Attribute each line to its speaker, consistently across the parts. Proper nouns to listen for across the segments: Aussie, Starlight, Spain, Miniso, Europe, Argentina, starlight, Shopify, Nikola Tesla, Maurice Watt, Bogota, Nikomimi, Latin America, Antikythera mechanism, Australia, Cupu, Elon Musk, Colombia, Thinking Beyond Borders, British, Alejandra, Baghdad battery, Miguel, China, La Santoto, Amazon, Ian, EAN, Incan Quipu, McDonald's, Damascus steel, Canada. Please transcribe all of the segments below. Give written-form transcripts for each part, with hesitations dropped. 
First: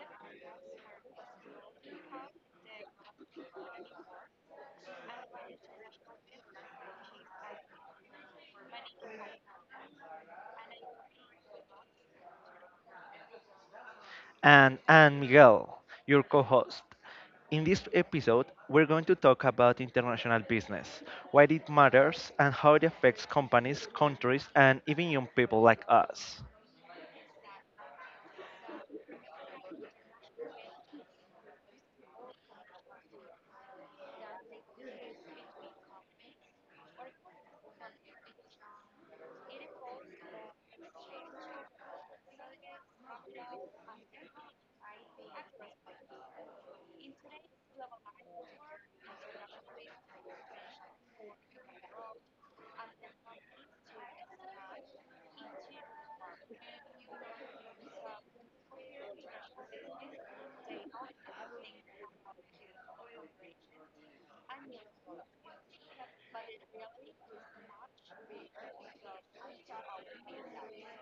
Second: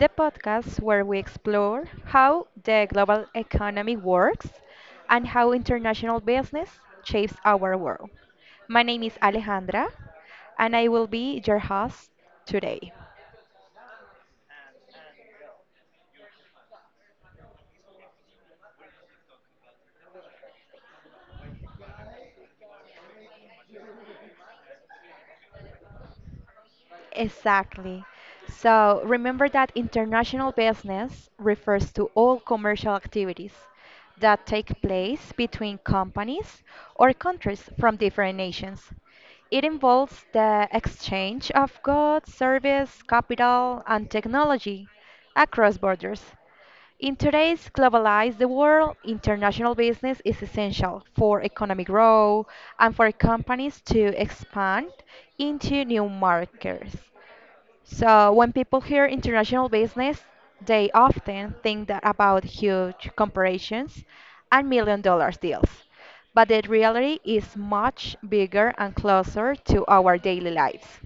Speaker 1: the podcast where we explore how the global economy works and how international business shapes our world. My name is Alejandra, and I will be your host today.
Speaker 2: And I Miguel, your co host. In this episode, we're going to talk about international business, why it matters, and how it affects companies, countries, and even young people like us.
Speaker 1: Exactly. So remember that international business refers to all commercial activities that take place between companies or countries from different nations. It involves the exchange of goods, service, capital, and technology across borders. In today's globalized world, international business is essential for economic growth and for companies to expand into new markets. So when people hear international business, they often think that about huge corporations and $1 million deals. But the reality is much bigger and closer to our daily lives.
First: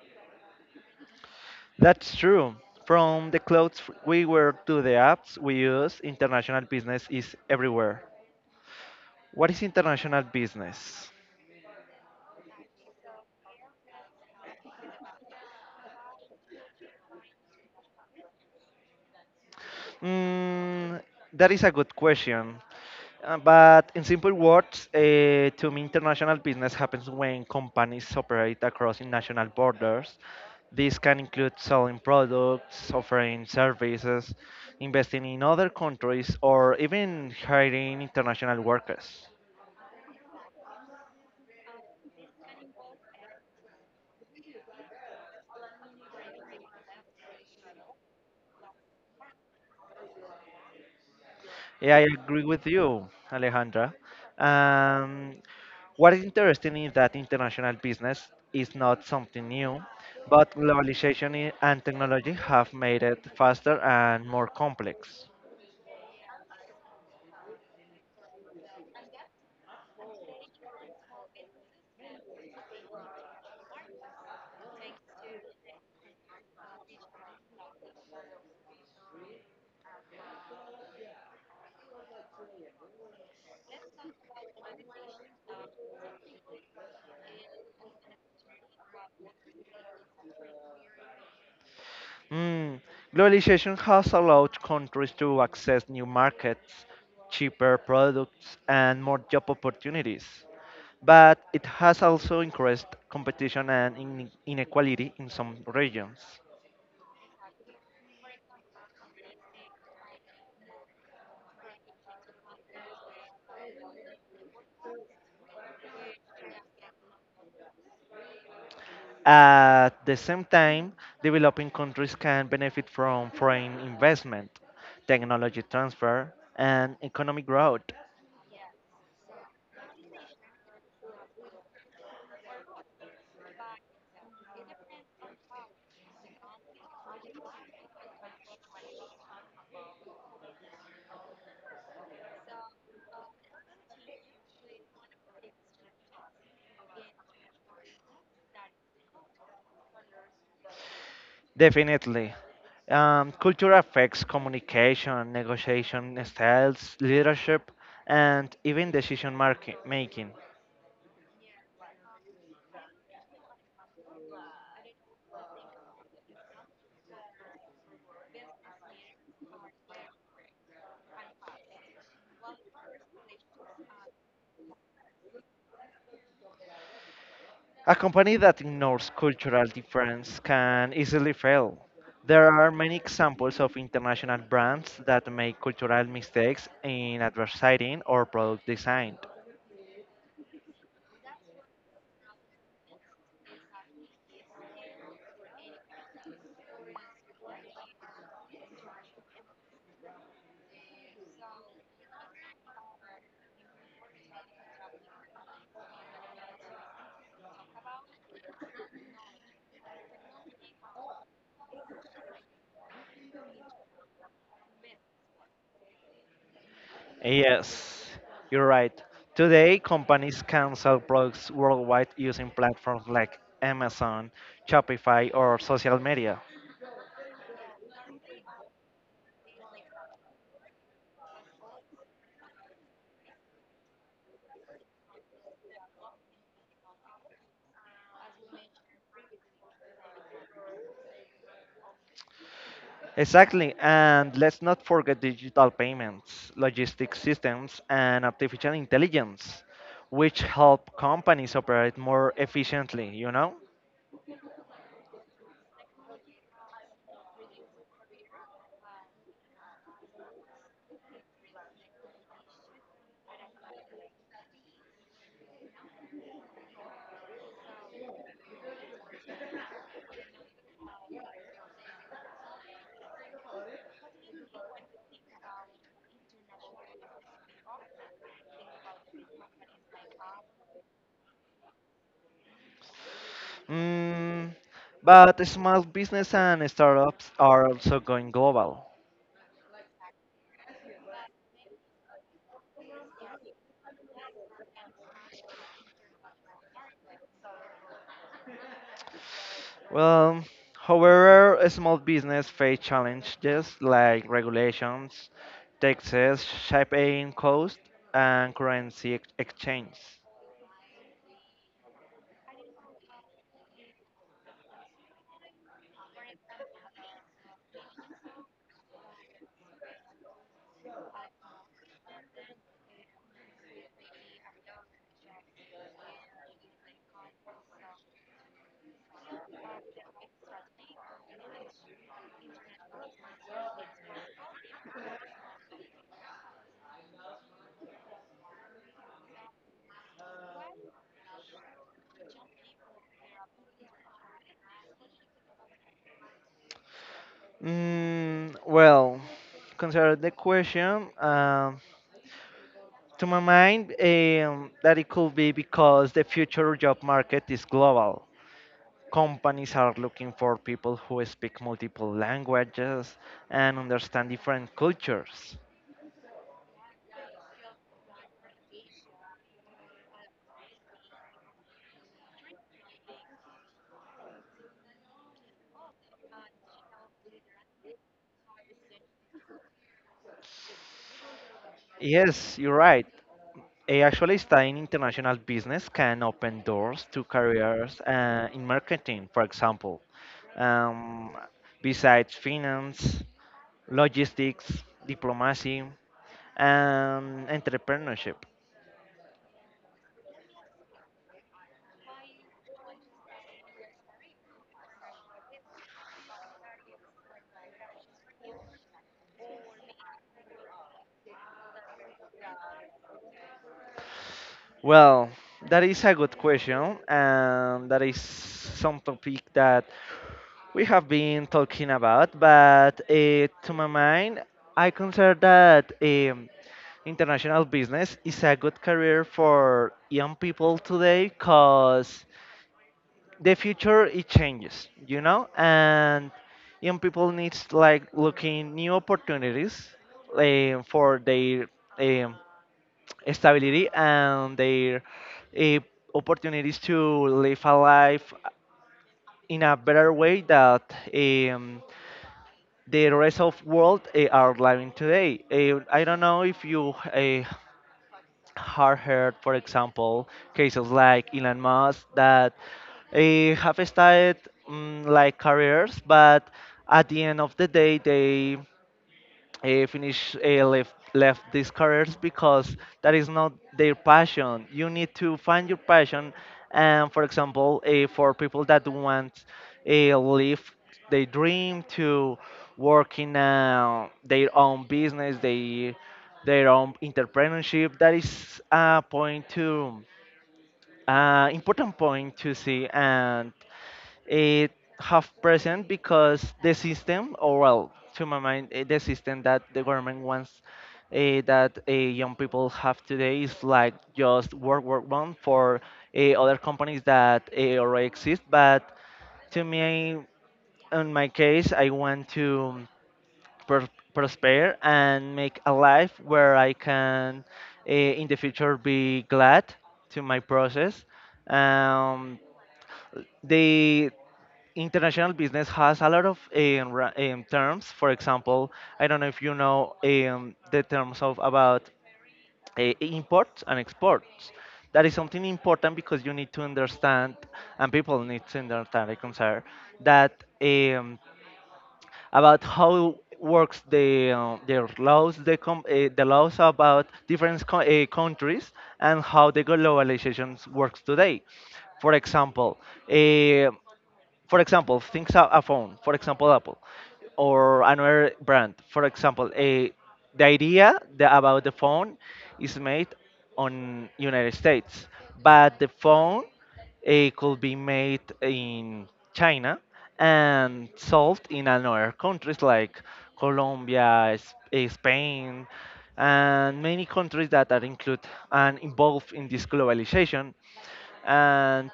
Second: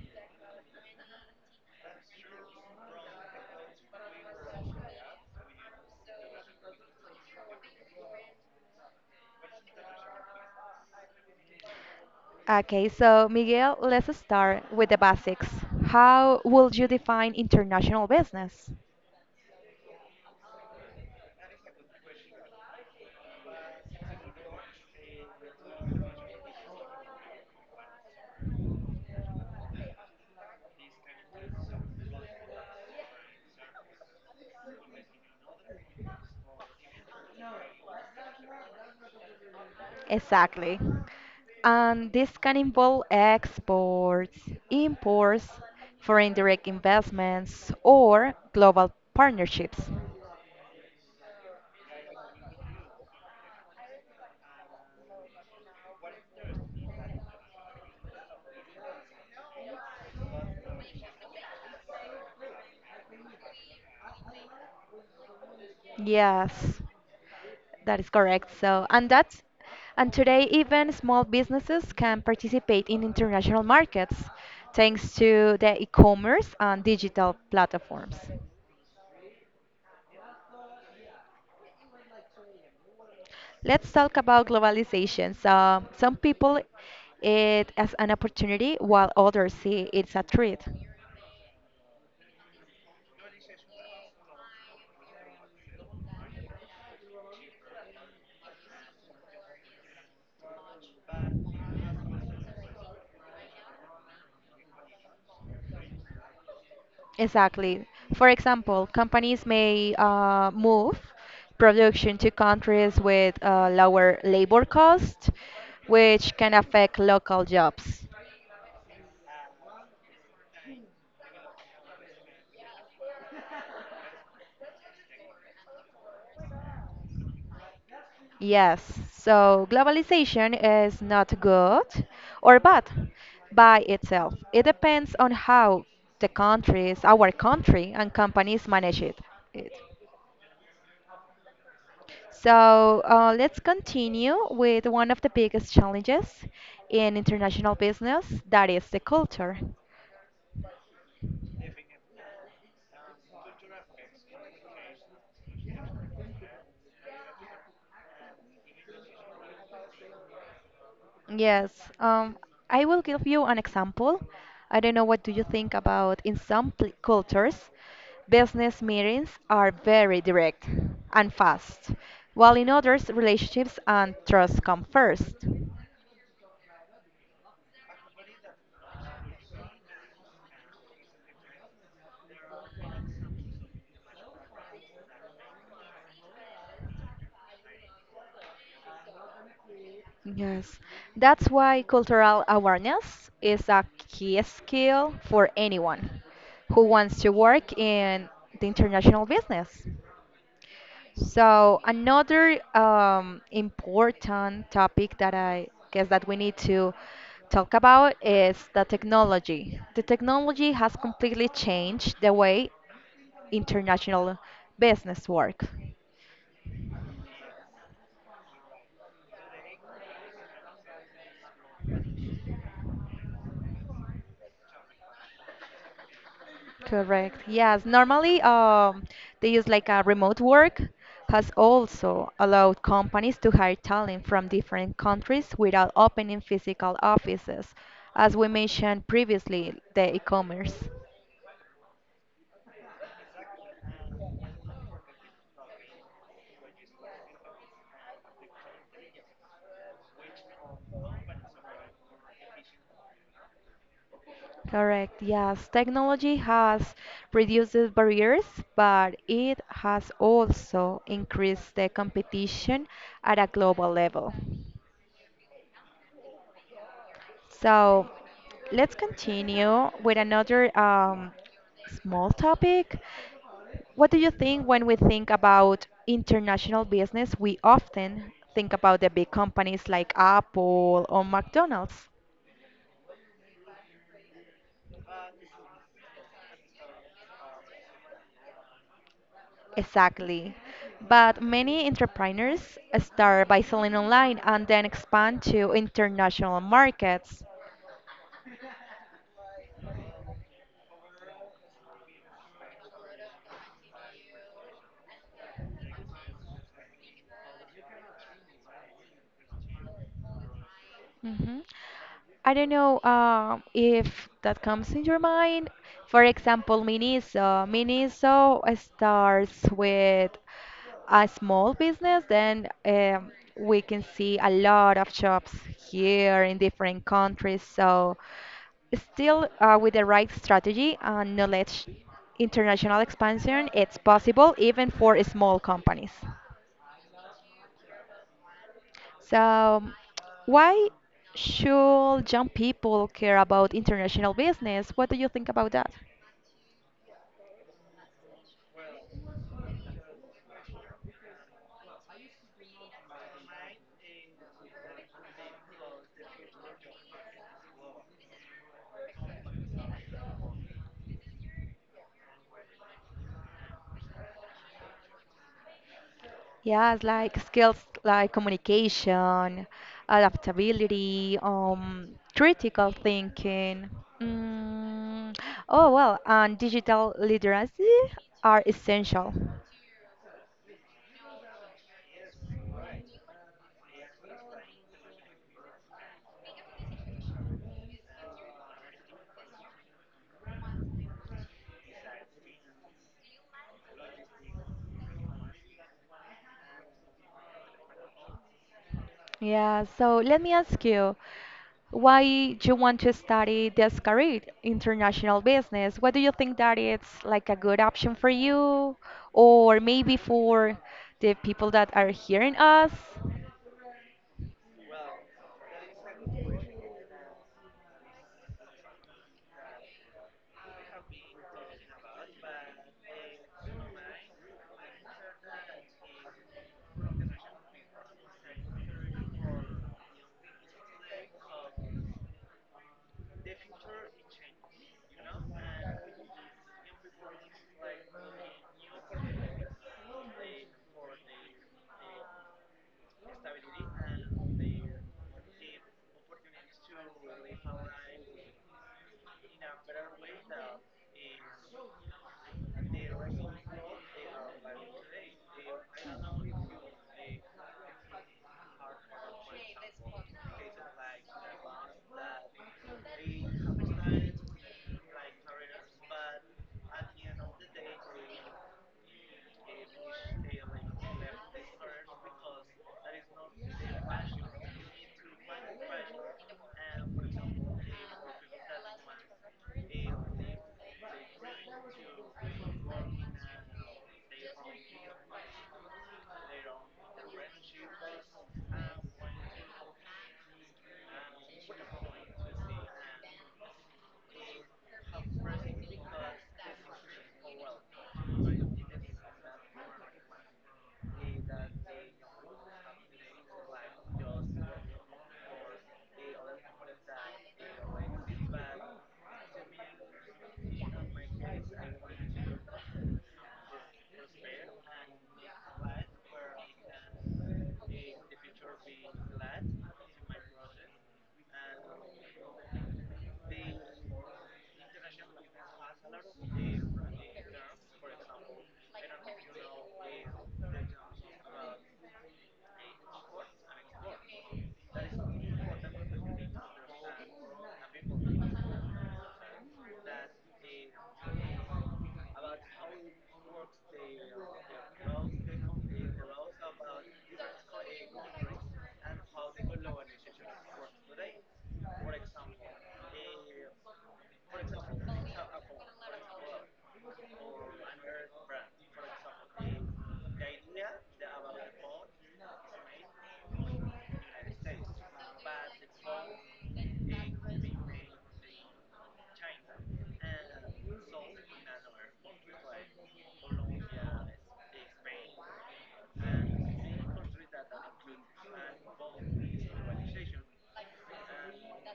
Speaker 2: That's true. From the clothes we wear to the apps we use, international business is everywhere. What is international business?
Speaker 1: Okay, so Miguel, let's start with the basics. How would you define international business?
Speaker 2: Mm, that is a good question. But in simple words, to me, international business happens when companies operate across national borders. This can include selling products, offering services, investing in other countries, or even hiring international workers.
Speaker 1: Exactly. And this can involve exports, imports, foreign direct investments, or global partnerships.
Speaker 2: Yeah, I agree with you, Alejandra. Um, what is interesting is that international business is not something new, but globalization and technology have made it faster and more complex.
Speaker 1: Yes, that is correct. So, and that's and today even small businesses can participate in international markets thanks to the e-commerce and digital platforms. Let's talk about globalization. So, some people it as an opportunity while others see it's a threat.
Speaker 2: Mm. Globalization has allowed countries to access new markets, cheaper products, and more job opportunities. But it has also increased competition and inequality in some regions.
Speaker 1: Exactly. For example, companies may move production to countries with lower labor costs, which can affect local jobs.
Speaker 2: At the same time, developing countries can benefit from foreign investment, technology transfer, and economic growth.
Speaker 1: Yes, so globalization is not good or bad by itself. It depends on how the countries, our country, and companies manage it. So let's continue with one of the biggest challenges in international business, that is the culture.
Speaker 2: Definitely. Culture affects communication, negotiation styles, leadership, and even decision making.
Speaker 1: Yes, um, I will give you an example. I don't know what do you think about in some cultures, business meetings are very direct and fast, while in others, relationships and trust come first.
Speaker 2: A company that ignores cultural difference can easily fail. There are many examples of international brands that make cultural mistakes in advertising or product design.
Speaker 1: Yes, that's why cultural awareness is a key skill for anyone who wants to work in the international business. So another important topic that I guess that we need to talk about is the technology. The technology has completely changed the way international business work.
Speaker 2: Yes, you're right. Today, companies can sell products worldwide using platforms like Amazon, Shopify, or social media.
Speaker 1: Correct. Yes. Normally, they use like a remote work has also allowed companies to hire talent from different countries without opening physical offices, as we mentioned previously, the e-commerce.
Speaker 2: Exactly, and let's not forget digital payments, logistics systems, and artificial intelligence, which help companies operate more efficiently, you know?
Speaker 1: Correct. Yes, technology has reduced the barriers, but it has also increased the competition at a global level. So let's continue with another small topic. What do you think when we think about international business? We often think about the big companies like Apple or McDonald's.
Speaker 2: Mm, but small business and startups are also going global.
Speaker 1: Exactly. But many entrepreneurs start by selling online and then expand to international markets.
Speaker 2: Well, however, a small business face challenges like regulations, taxes, shipping costs, and currency exchange.
Speaker 1: hmm I don't know if that comes in your mind. For example, Miniso. Miniso starts with a small business, then we can see a lot of shops here in different countries. So, still with the right strategy and knowledge, international expansion, it's possible even for small companies. So, why should young people care about international business? What do you think about that?
Speaker 2: Well, consider the question. To my mind, that it could be because the future job market is global. Companies are looking for people who speak multiple languages and understand different cultures.
Speaker 1: Yes, like skills like communication, adaptability, critical thinking. Mm, and digital literacy are essential.
Speaker 2: Yes, you're right. Actually, studying international business can open doors to careers in marketing, for example. Um, Besides finance, logistics, diplomacy, and entrepreneurship.
Speaker 1: Yeah, so let me ask you, why you want to study this career, international business? What do you think that it's like a good option for you, or maybe for the people that are hearing us?
Speaker 2: Well, that is a good question, and that is some topic that we have been talking about. But to my mind, I consider that. International business is a good career for young people today because the future it changes, you know, and young people needs like looking new opportunities for their um, stability and their uh, opportunities to live a life in a better way that the rest of world are living today. I don't know if you hard heard, for example, cases like Elon Musk that have started like careers, but at the end of the day, they finish left these careers because that is not their passion. You need to find your passion, and for example, for people that want live their dream to work in their own business, they their own entrepreneurship. That is a point to important point to see, and it half present because the system, or well, to my mind, the system that the government wants that young people have today is like just work, work, run for other companies that already exist. But to me, in my case, I want to pr- prosper and make a life where I can, in the future, be glad to my process. Um, the international business has a lot of terms. For example, I don't know if you know the terms of about imports and exports. That is something important because you need to understand, and people need to understand, I consider, that about how works the their laws, the the laws about different countries, and how the globalizations works today. For example, eh, for example, things a phone, for example, Apple, or another brand, for example, a the idea the, about the phone is made on United States, but the phone it could be made in China and sold in another countries like Colombia, Spain, and many countries that are included and involved in this globalization. And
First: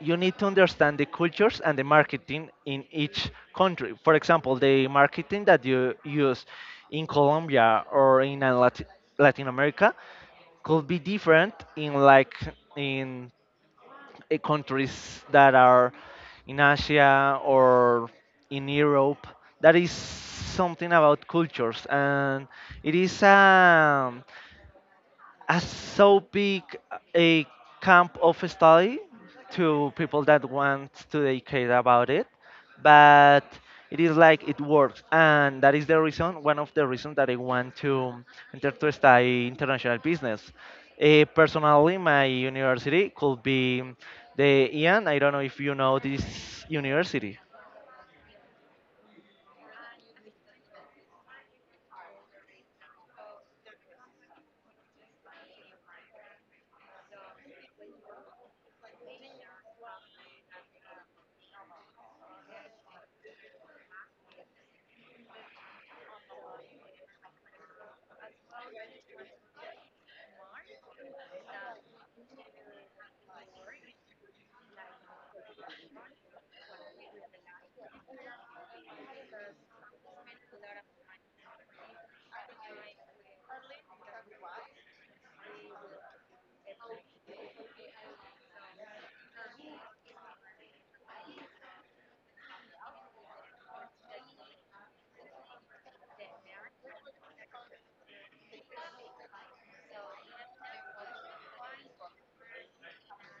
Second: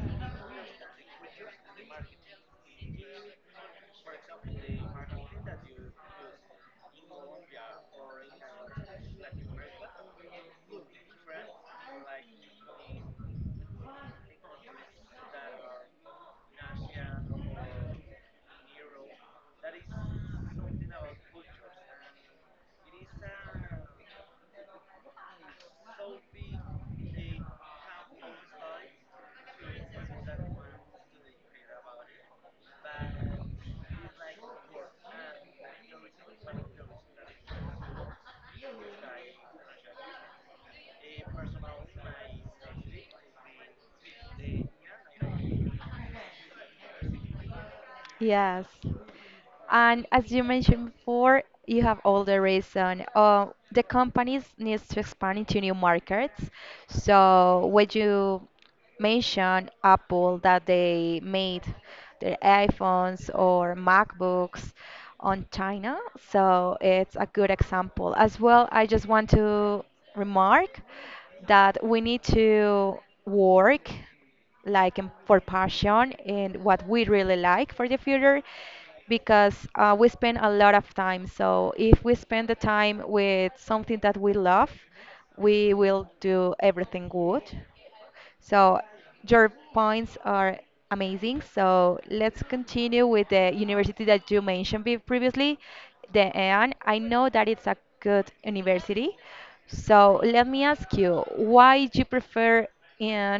Speaker 2: you need to understand the cultures and the marketing in each country. For example, the marketing that you use in Colombia or in Latin America could be different in like in countries that are in Asia or in Europe. That is something about cultures, and it is. A so big a camp of study to people that want to educate about it, but it is like it works, and that is the reason, one of the reasons that I want to enter to study international business. Personally, my university could be the Ian. I don't know if you know this university.
Speaker 1: Yes. And as you mentioned before, you have all the reason. The companies needs to expand into new markets. So when you mention Apple that they made their iPhones or MacBooks on China, so it's a good example. As well, I just want to remark that we need to work like for passion and what we really like for the future because we spend a lot of time. So if we spend the time with something that we love, we will do everything good. So your points are amazing. So let's continue with the university that you mentioned previously, the EAN. I know that it's a good university. So let me ask you, why do you prefer EAN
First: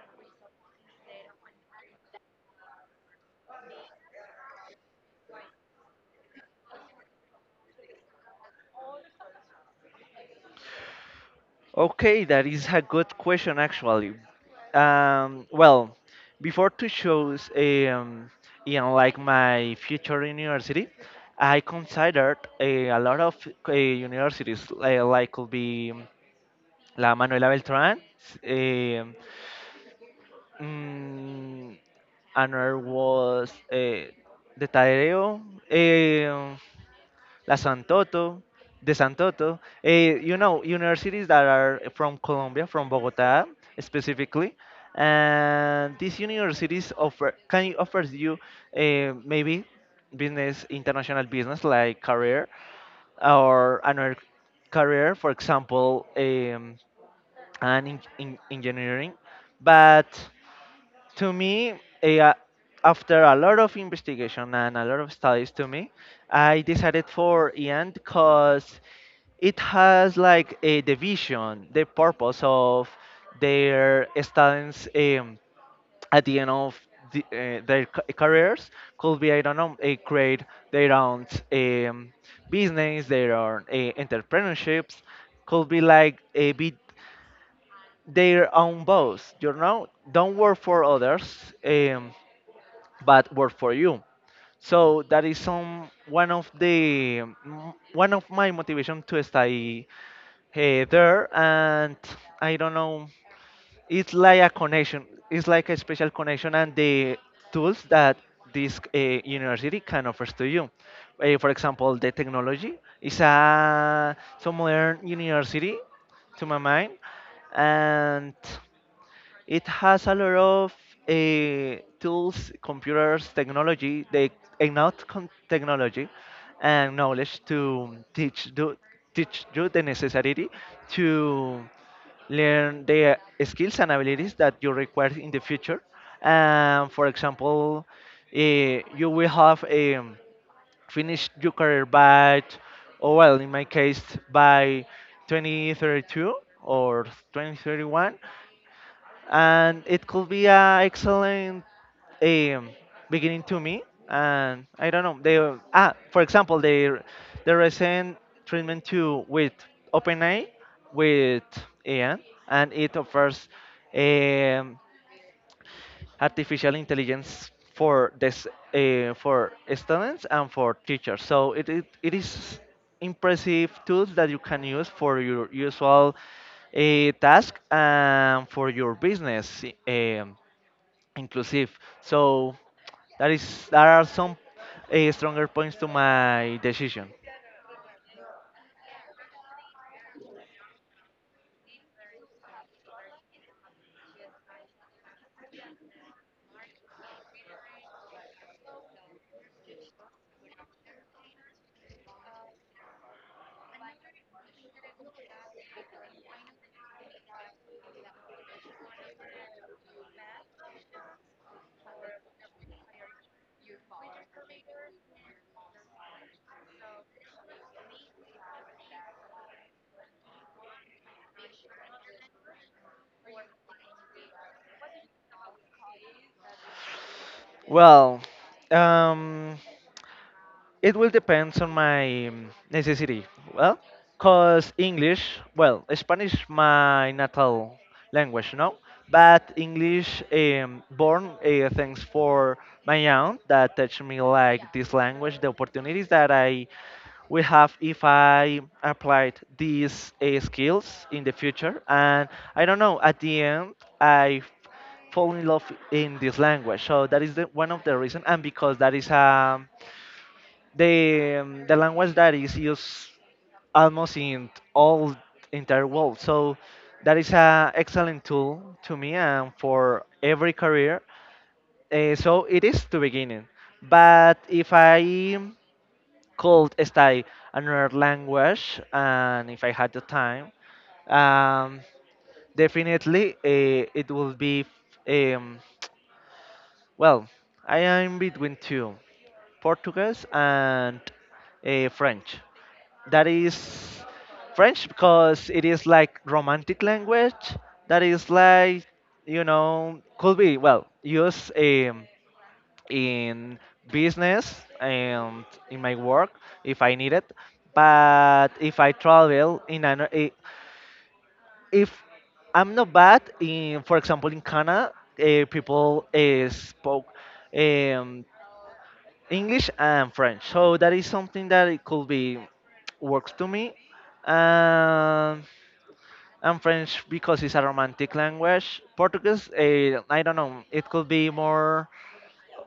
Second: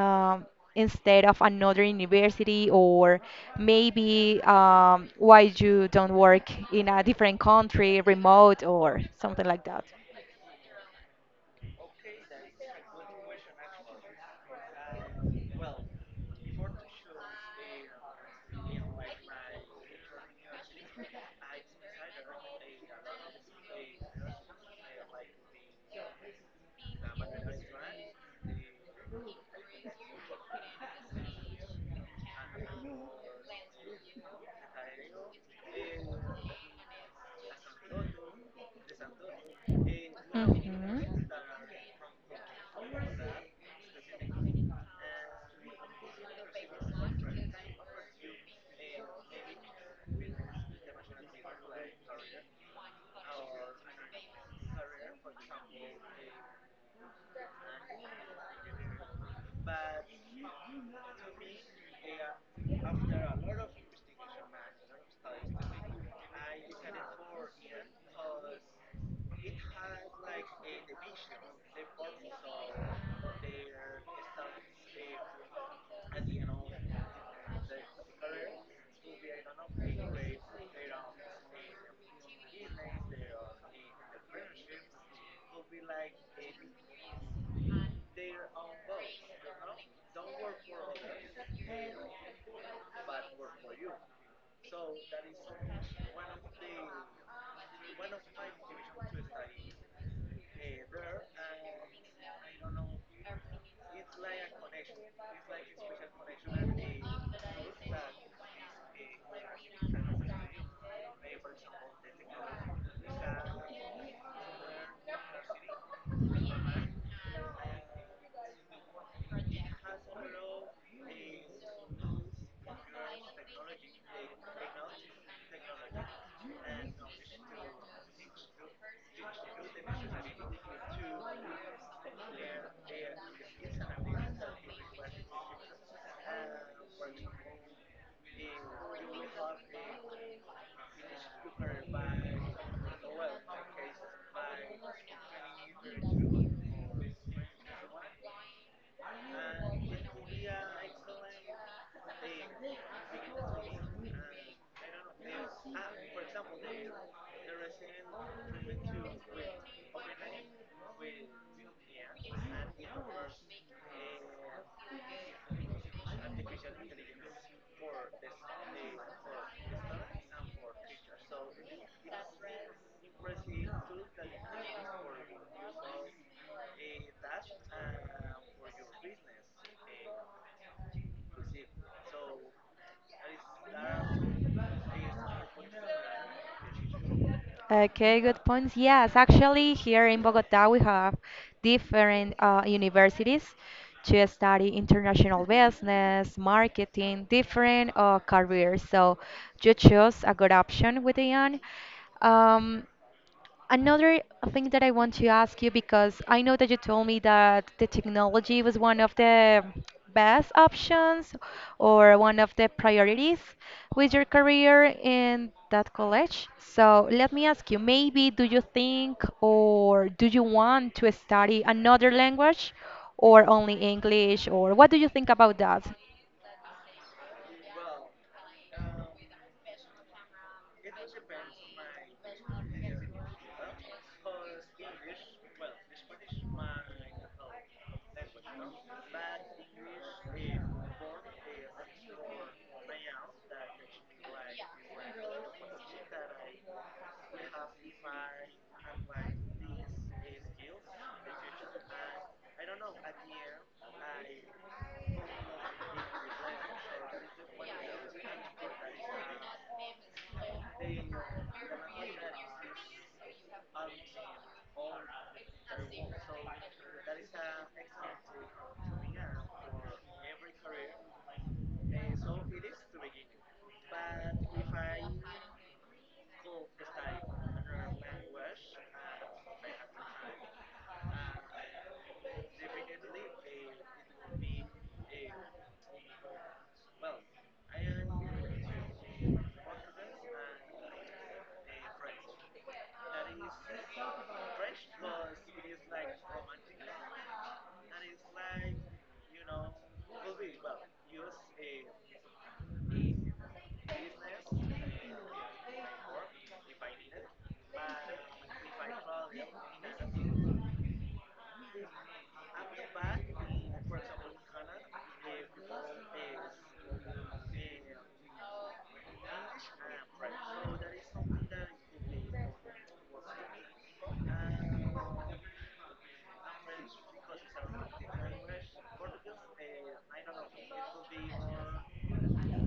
Speaker 1: um, instead of another university, or maybe why you don't work in a different country, remote, or something like that?
Speaker 2: Okay, that is a good question actually. Well, before to choose, you know, like my future university, I considered a lot of universities, like could be La Manuela Beltrán. Um, mm, another was the Tadeo. Um La Santoto, the Santoto. You know,
Speaker 1: Mhm.
Speaker 2: universities that are from Colombia, from Bogota specifically, and these universities offer can offers you maybe business, international business like career or another career, for example, an in engineering, but to me, eh, uh, after a lot of investigation and a lot of studies, to me, I decided for Ian because it has like a division, the purpose of their students at the end of their careers could be I don't know, create their own um, business, their own entrepreneurships, could be like a bit their own boss. You know, don't work for others. Um, but work for you. So that is some one of the one of my motivation to stay there, and I don't know. It's like a connection. It's like a special connection, and the tools that this university can offers to you. For example, the technology is a some modern university, to my mind, and it has a lot of tools, computers, technology, they enough technology and knowledge to teach you the necessity to learn the skills and abilities that you require in the future. For example, you will have finished your career or well, in my case, by 2032 or 2031, and it could be an excellent um, beginning to me. And I don't know. They for example, they the recent treatment to with OpenAI with AI, and it offers um, artificial intelligence for this for students and for teachers. So it is impressive tools that you can use for your usual task and for your business eh, um, inclusive. So that is there are some stronger points to my decision.
Speaker 1: Okay, good points. Yes, actually, here in Bogota, we have different universities to study international business, marketing, different careers. So you choose a good option with Ian. Um, Another thing that I want to ask you because I know that you told me that the technology was one of the best options or one of the priorities with your career in that college. So let me ask you, maybe do you think or do you want to study another language or only English or what do you think about that?
Speaker 2: Well, um, it will depends on my necessity. Well, cause English, well, Spanish my natal language, you know, but English born thanks for my aunt that teach me like this language, the opportunities that I will have if I applied these skills in the future. And I don't know, at the end, I fall in love in this language. So that is the, one of the reason, and because that is a the language that is used almost in all entire world. So that is an excellent tool to me and for every career. So it is the beginning. But if I could study another language and if I had the time, um, definitely it will be um, well, I am between two, Portuguese and French. That is French because it is like romantic language. That is like, you know, could be well used in business and in my work if I need it. But if I travel in if I'm not bad in, for example, in Canada, people spoke. Um, English and French. So that is something that it could be works to me. Um, and French because it's a romantic language. Portuguese, I don't know. It could be more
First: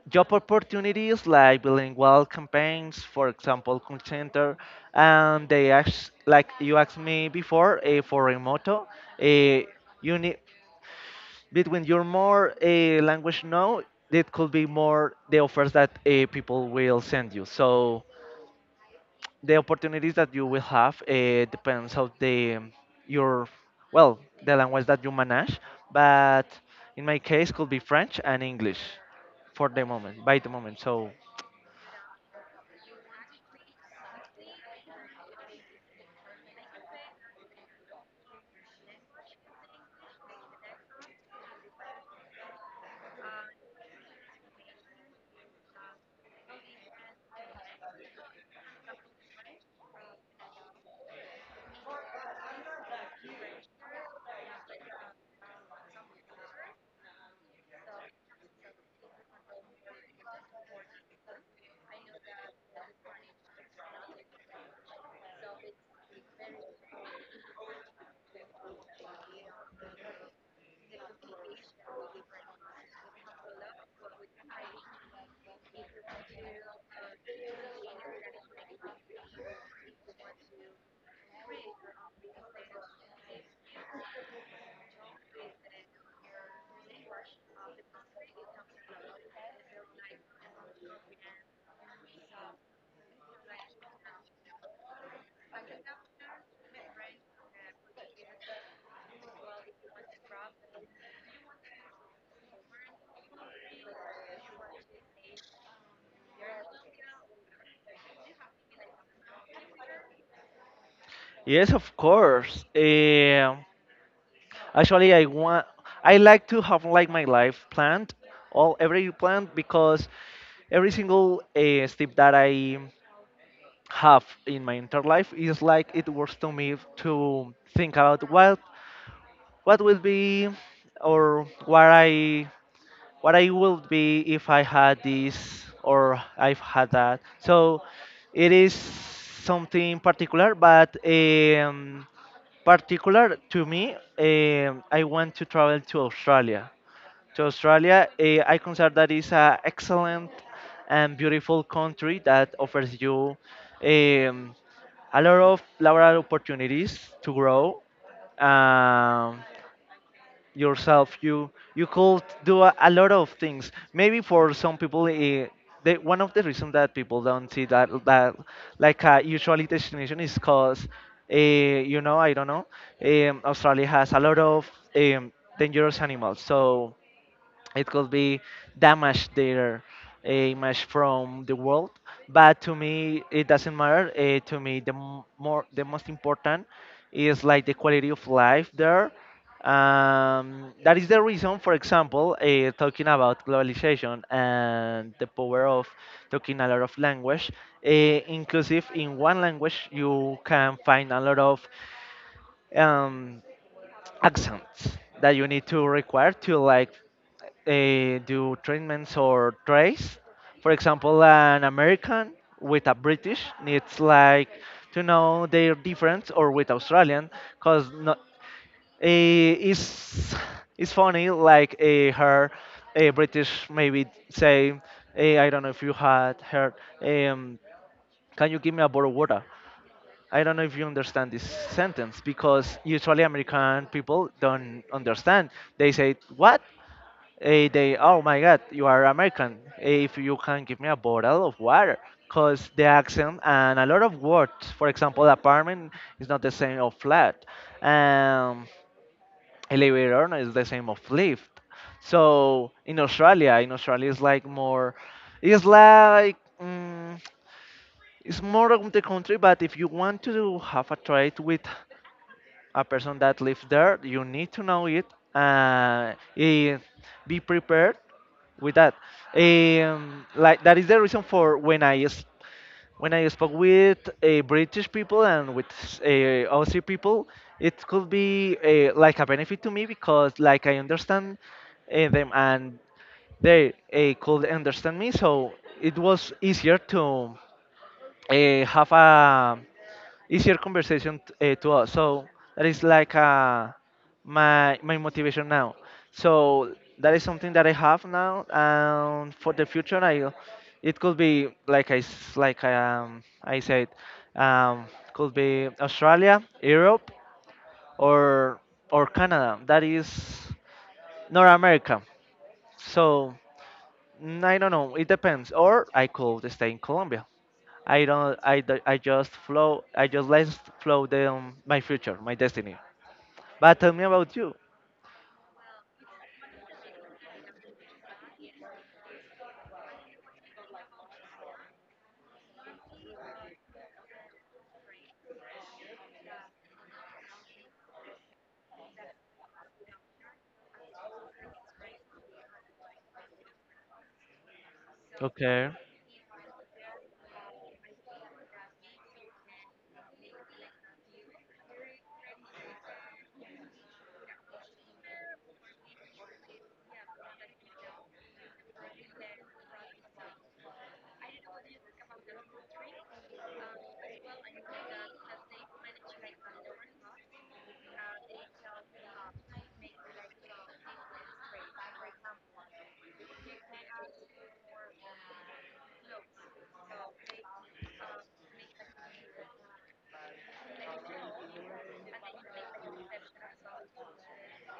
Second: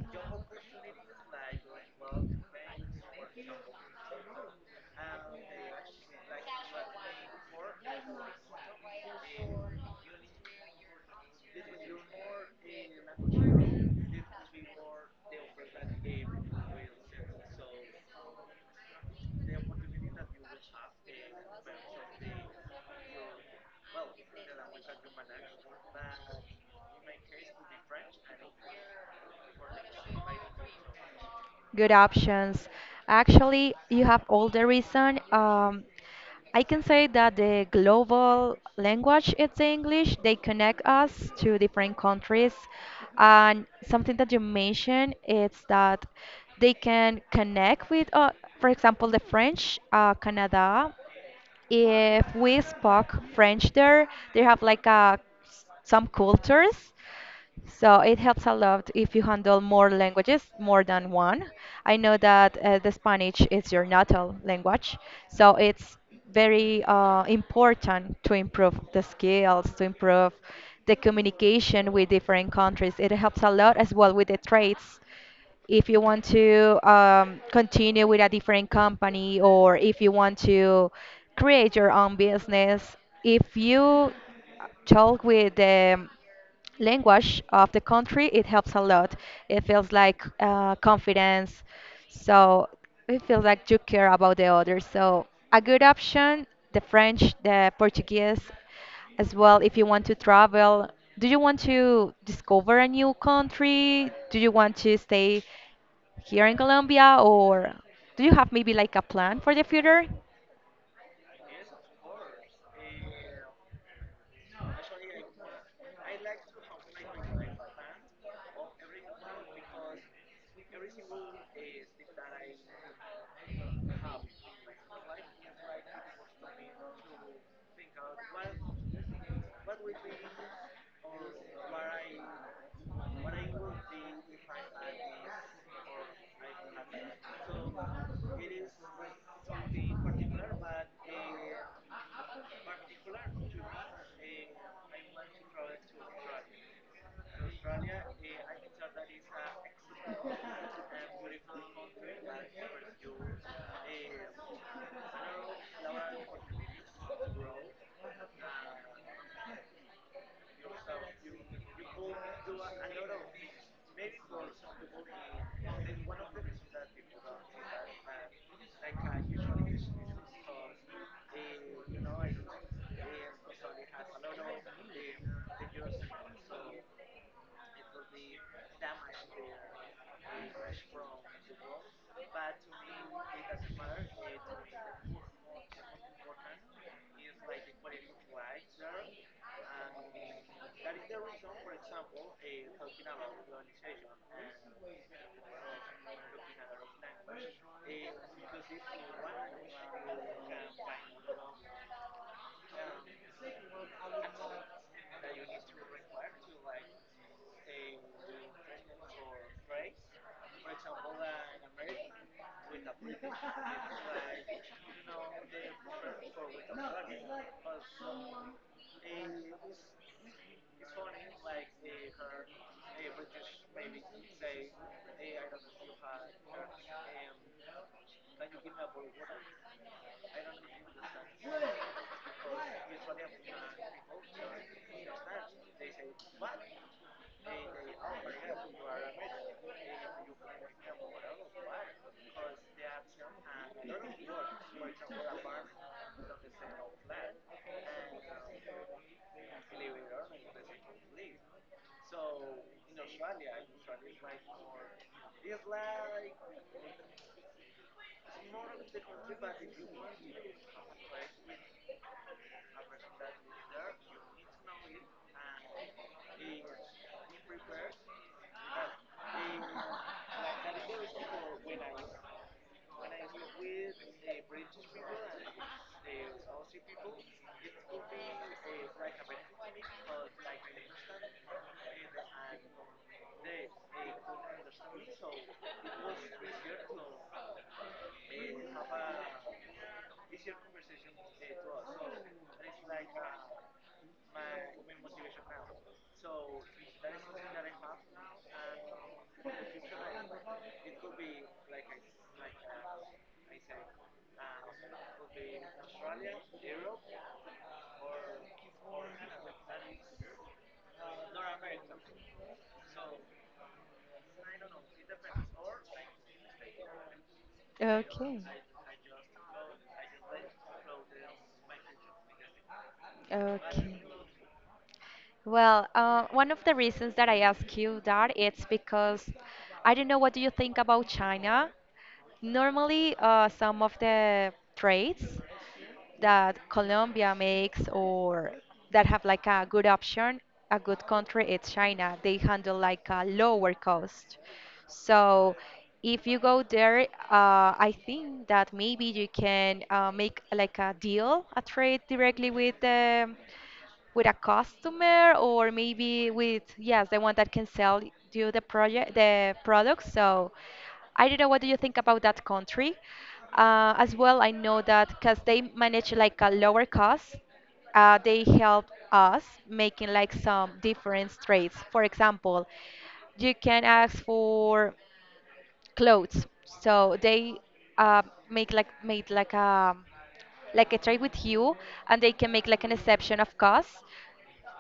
Speaker 2: job opportunities like bilingual campaigns, for example, call center. And they ask, like you asked me before, for remote, eh, you need between your more language now, it could be more the offers that people will send you. So the opportunities that you will have depends of the your well the language that you manage, but in my case could be French and English for the moment by the moment so.
Speaker 1: Good options. Actually, you have all the reason. I can say that the global language it's English. They connect us to different countries. And something that you mentioned is that they can connect with, for example, the French, Canada. If we spoke French there, they have like a, some cultures so it helps a lot if you handle more languages, more than one. I know that the Spanish is your natal language, so it's very important to improve the skills, to improve the communication with different countries. It helps a lot as well with the trades. If you want to continue with a different company or if you want to create your own business, if you talk with the language of the country, it helps a lot. It feels like confidence. So it feels like you care about the others. So a good option, the French, the Portuguese, as well. If you want to travel, do you want to discover a new country? Do you want to stay here in Colombia, or do you have maybe like a plan for the future?
Speaker 2: Yes, of course. Actually, I want, I like to have like my life planned all every plan because every single step that I have in my entire life is like it works to me to think about what will be or what I would be if I had this or I've had that. So it is something particular, but particular to me, I want to travel to Australia. To Australia, I consider that is an excellent and beautiful country that offers you um, a lot of laboral opportunities to grow. Um, Yourself you could do a lot of things. Maybe for some people one of the reasons that people don't see that like a usually destination is because you know I don't know australia has a lot of um, dangerous animals, so it could be damage their image from the world. But to me it doesn't matter. To me the m- more the most important is like the quality of life there. That is the reason. For example, talking about globalization and the power of talking a lot of language, inclusive in one language you can find a lot of um, accents that you need to require to, like, do treatments or trace. For example, an American with a British needs like to know their difference, or with Australian, because no, it's it's funny, like, her British maybe say, I don't know if you had heard, um, can you give me a bottle of water? I don't know if you understand this sentence, because usually American people don't understand. They say, What? Oh my God, you are American. If you can give me a bottle of water, cause the accent and a lot of words. For example, apartment is not the same of flat. Um, Elevator no is the same of lift. So in Australia, it's like more, it's like, mm, it's more of the country. But if you want to have a trade with a person that lives there, you need to know it and be prepared with that. Like that is the reason for when when I spoke with British people and with Aussie people, it could be, like, a benefit to me, because like I understand them, and they could understand me. So it was easier to have a easier conversation to us. So that is like my my motivation now. So that is something that I have now, and for the future, I it could be like like I said, um, could be Australia, Europe, or or Canada. That is North America. So, I don't know. It depends. Or I could stay in Colombia. I don't.
Speaker 1: Okay.
Speaker 2: I, I just flow. I just let flow the my future, my destiny. But tell
Speaker 1: Okay.
Speaker 2: me about you.
Speaker 1: Well, one of the reasons that I ask you that it's because I don't know what do you think about China. Normally, some of the trades that Colombia makes or that have like a good option, a good country, it's China. They handle like a lower cost. So
Speaker 2: Okay.
Speaker 1: if you go there, I think that maybe you can make like a deal, a trade directly with them with a customer or maybe with yes the one that can sell you the project the product so I don't know what do you think about that country, as well I know that because they manage like a lower cost, they help us making like some different trades. For example, you can ask for clothes so they uh, make like made like a a trade with you and they can make like an exception of cost.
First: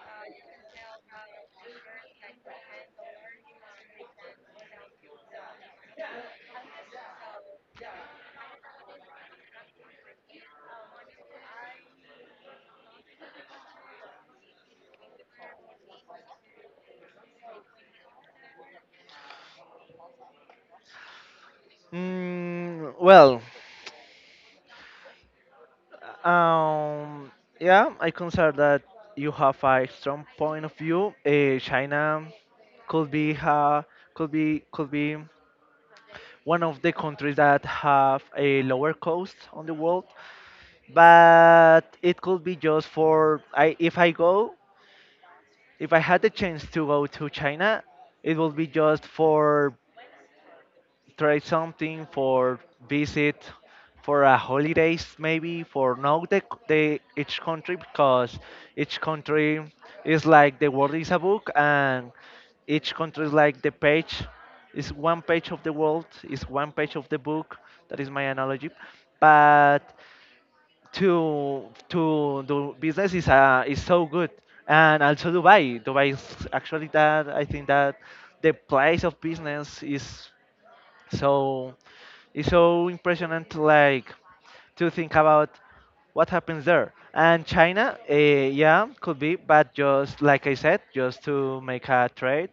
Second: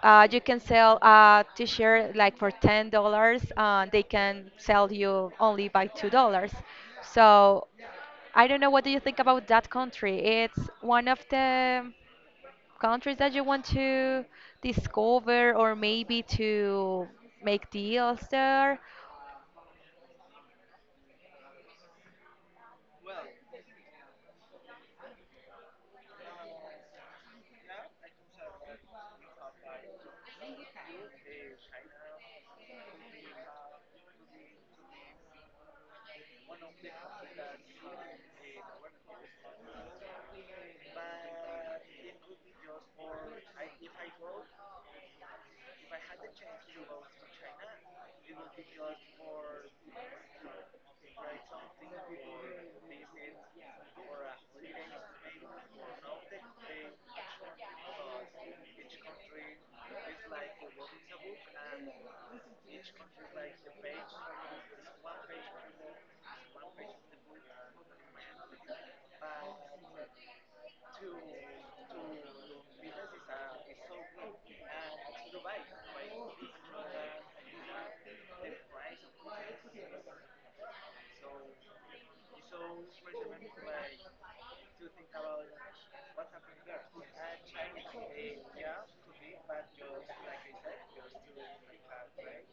Speaker 1: You can sell a t-shirt like for $10. They can sell you only by $2. So I don't know what do you think about that country. It's one of the countries that you want to discover or maybe to make deals there.
Speaker 2: Well, um, yeah, I consider that you have a strong point of view. China could be, could be, could be one of the countries that have a lower cost on the world, but it could be just for I if I go. If I had the chance to go to China, it would be just for try something, for visit, for a holidays maybe, for know the each country, because each country is like the world is a book, and each country is like the page, is one page of the world, is one page of the book. That is my analogy. But to do business is, is so good. And also Dubai, Dubai is actually that I think that the place of business is so, is so impressionant, like to think about what happens there. And China, yeah, could be, but just like I said, just to make a trade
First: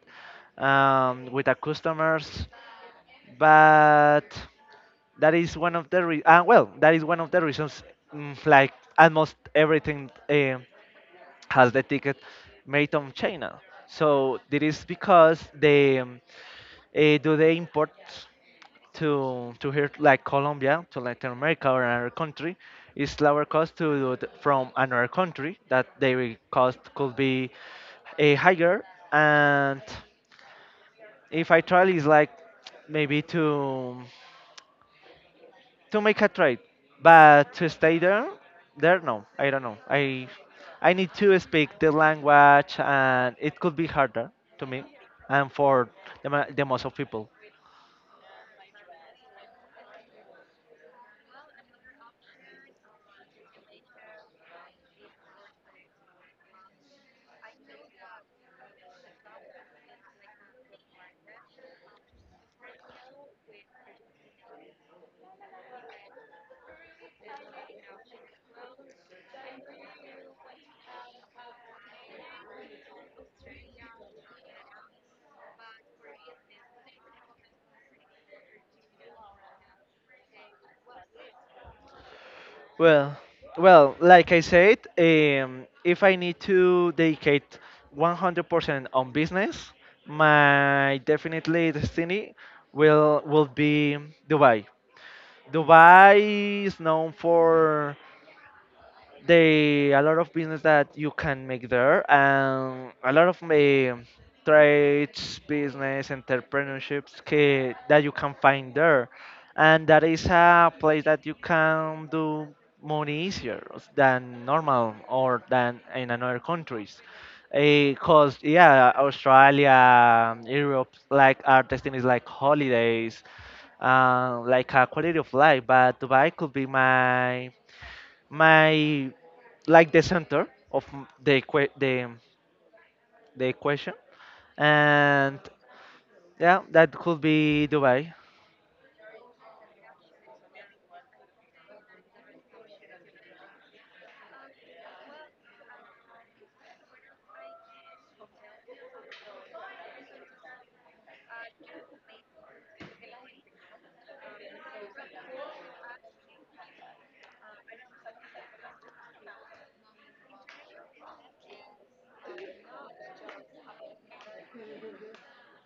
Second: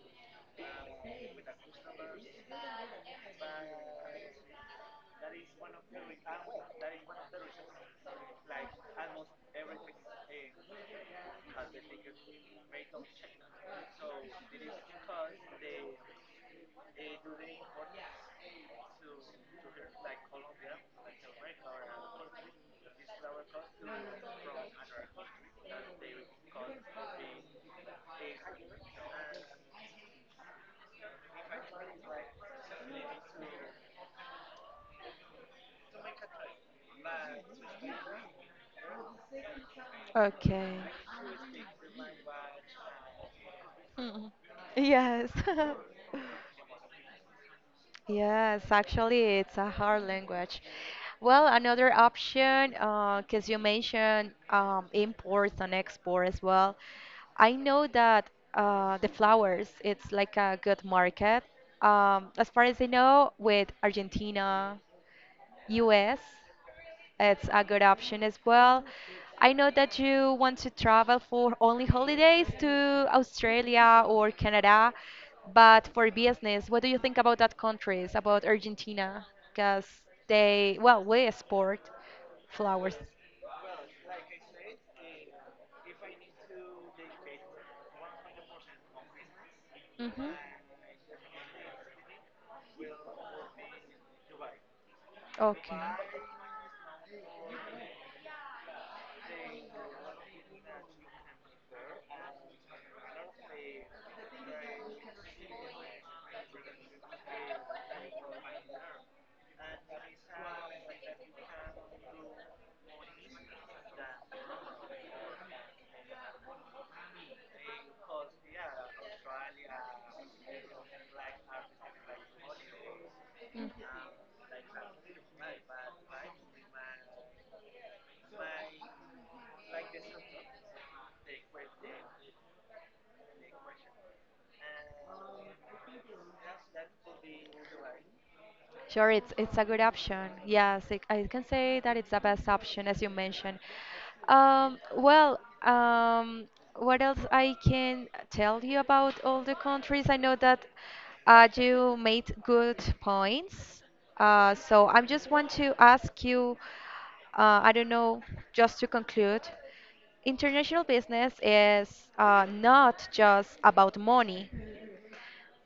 Speaker 2: with our customers. But that is one of the well, that is one of the reasons. Like almost everything, has the ticket made on China. So that is because they, do the imports to here, like Colombia to Latin America or another country. It's lower cost to do it from another country, that their cost could be a higher. And if I travel is like maybe to make a trade, but to stay there, there no, I don't know.
Speaker 1: Okay.
Speaker 2: I need to speak the language, and it could be
Speaker 1: Hmm.
Speaker 2: harder to me
Speaker 1: Yes.
Speaker 2: and for the, the most of people.
Speaker 1: Yes, actually, it's a hard language. Well, another option, because you mentioned imports and export as well. I know that the flowers, it's like a good market. As far as I know, with Argentina, US. It's a good option as well. I know that you want to travel for only holidays to Australia or Canada, but for business, what do you think about that countries, about Argentina? Because they, well, we export flowers.
Speaker 2: Well, well, like I said, if I need to dedicate 100% on business,
Speaker 1: hmm
Speaker 2: my definitely destiny will be Dubai.
Speaker 1: Okay.
Speaker 2: Dubai is known for they a lot of business that you can make there, and a lot of trades, business, entrepreneurships that you can find there, and that is a place that you can do money easier than normal or than in another countries. Because yeah, Australia, Europe, like our destinies like holidays,
Speaker 1: Mm.
Speaker 2: like a quality of life. But Dubai could be my my, like, the center of the equation, and yeah, that could be Dubai.
Speaker 1: Sure, it's a good option. Yes, it, I can say that it's the best option as you mentioned. Um, well, um, what else I can tell you about all the countries? I know that you made good points. So I just want to ask you, I don't know, just to conclude, international business is not just about money.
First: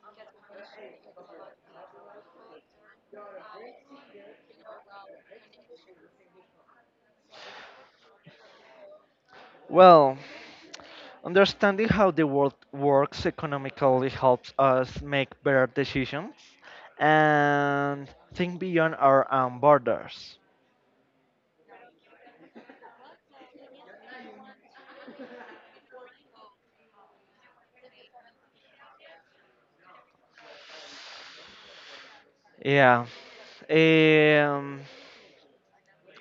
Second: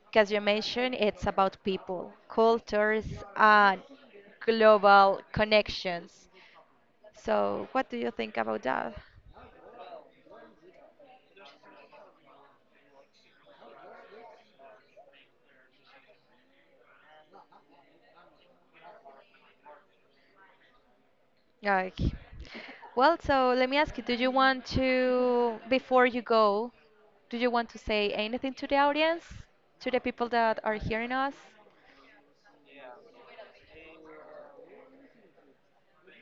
Speaker 1: Because you mentioned it's about people, cultures, and global connections. So, what do you think about that?
Speaker 2: Well, understanding how the world works economically helps us make better decisions and think beyond our own borders.
Speaker 1: Like, well, so let me ask you, do you want to, before you go, do you want to say anything to the audience, to the people that are hearing us?
Speaker 2: Yeah. Um,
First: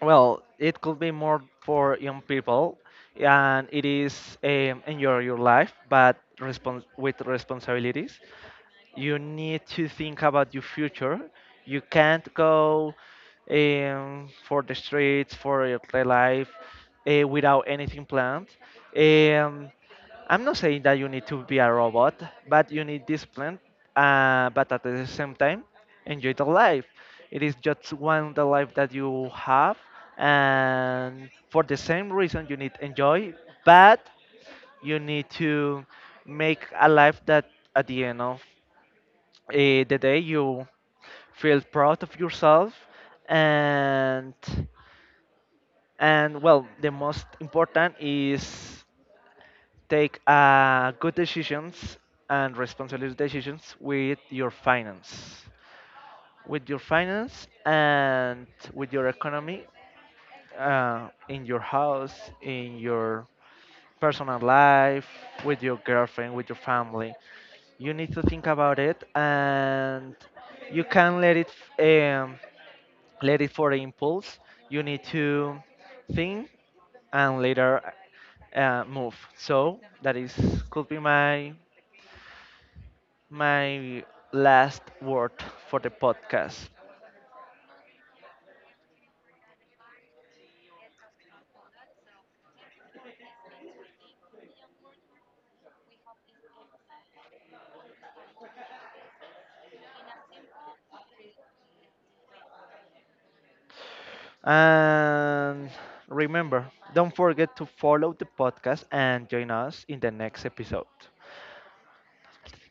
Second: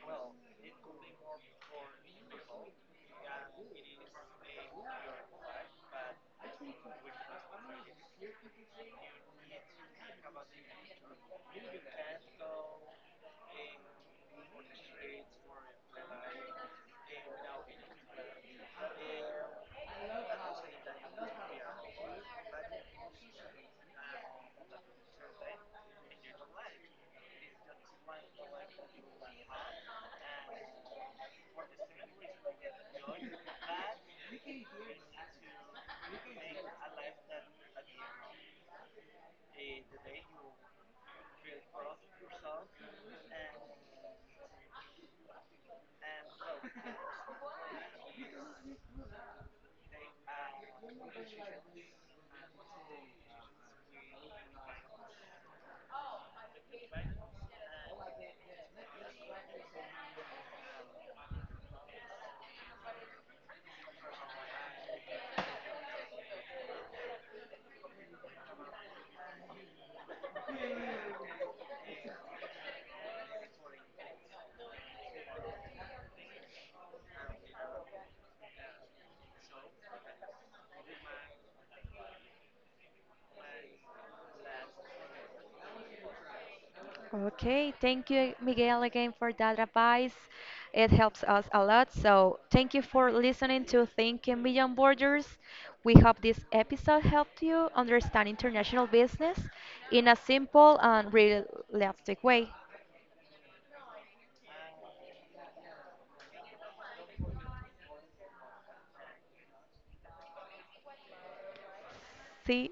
Speaker 2: well, it could be more for young people, and it is, enjoy your life, but with responsibilities. You need to think about your future. You can't go for the streets for your life without anything planned. Um, I'm not saying that you need to be a robot, but you need discipline. But at the same time, enjoy the life. It is just one the life that you have, and for the same reason you need enjoy, but you need to make a life that at the end of the day you feel proud of yourself. and and well, the most important is take good decisions and responsible decisions with your finance, with your finance, and with your economy, in your house, in your personal life, with your girlfriend, with your family. You need to think about it, and you can let it, um, let it for the impulse. You need to think, and later move. So that is, could be my my last word for the podcast.
Speaker 1: Okay, thank you, Miguel, again for that advice. It helps us a lot. So, thank you for listening to Thinking Beyond Borders. We hope this episode helped you understand international business in a simple and realistic way.
Speaker 2: And remember, don't forget to follow the podcast and join us in the next episode.
Speaker 1: See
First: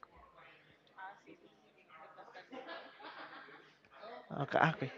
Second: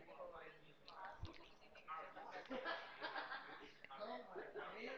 Speaker 2: Okay, okay.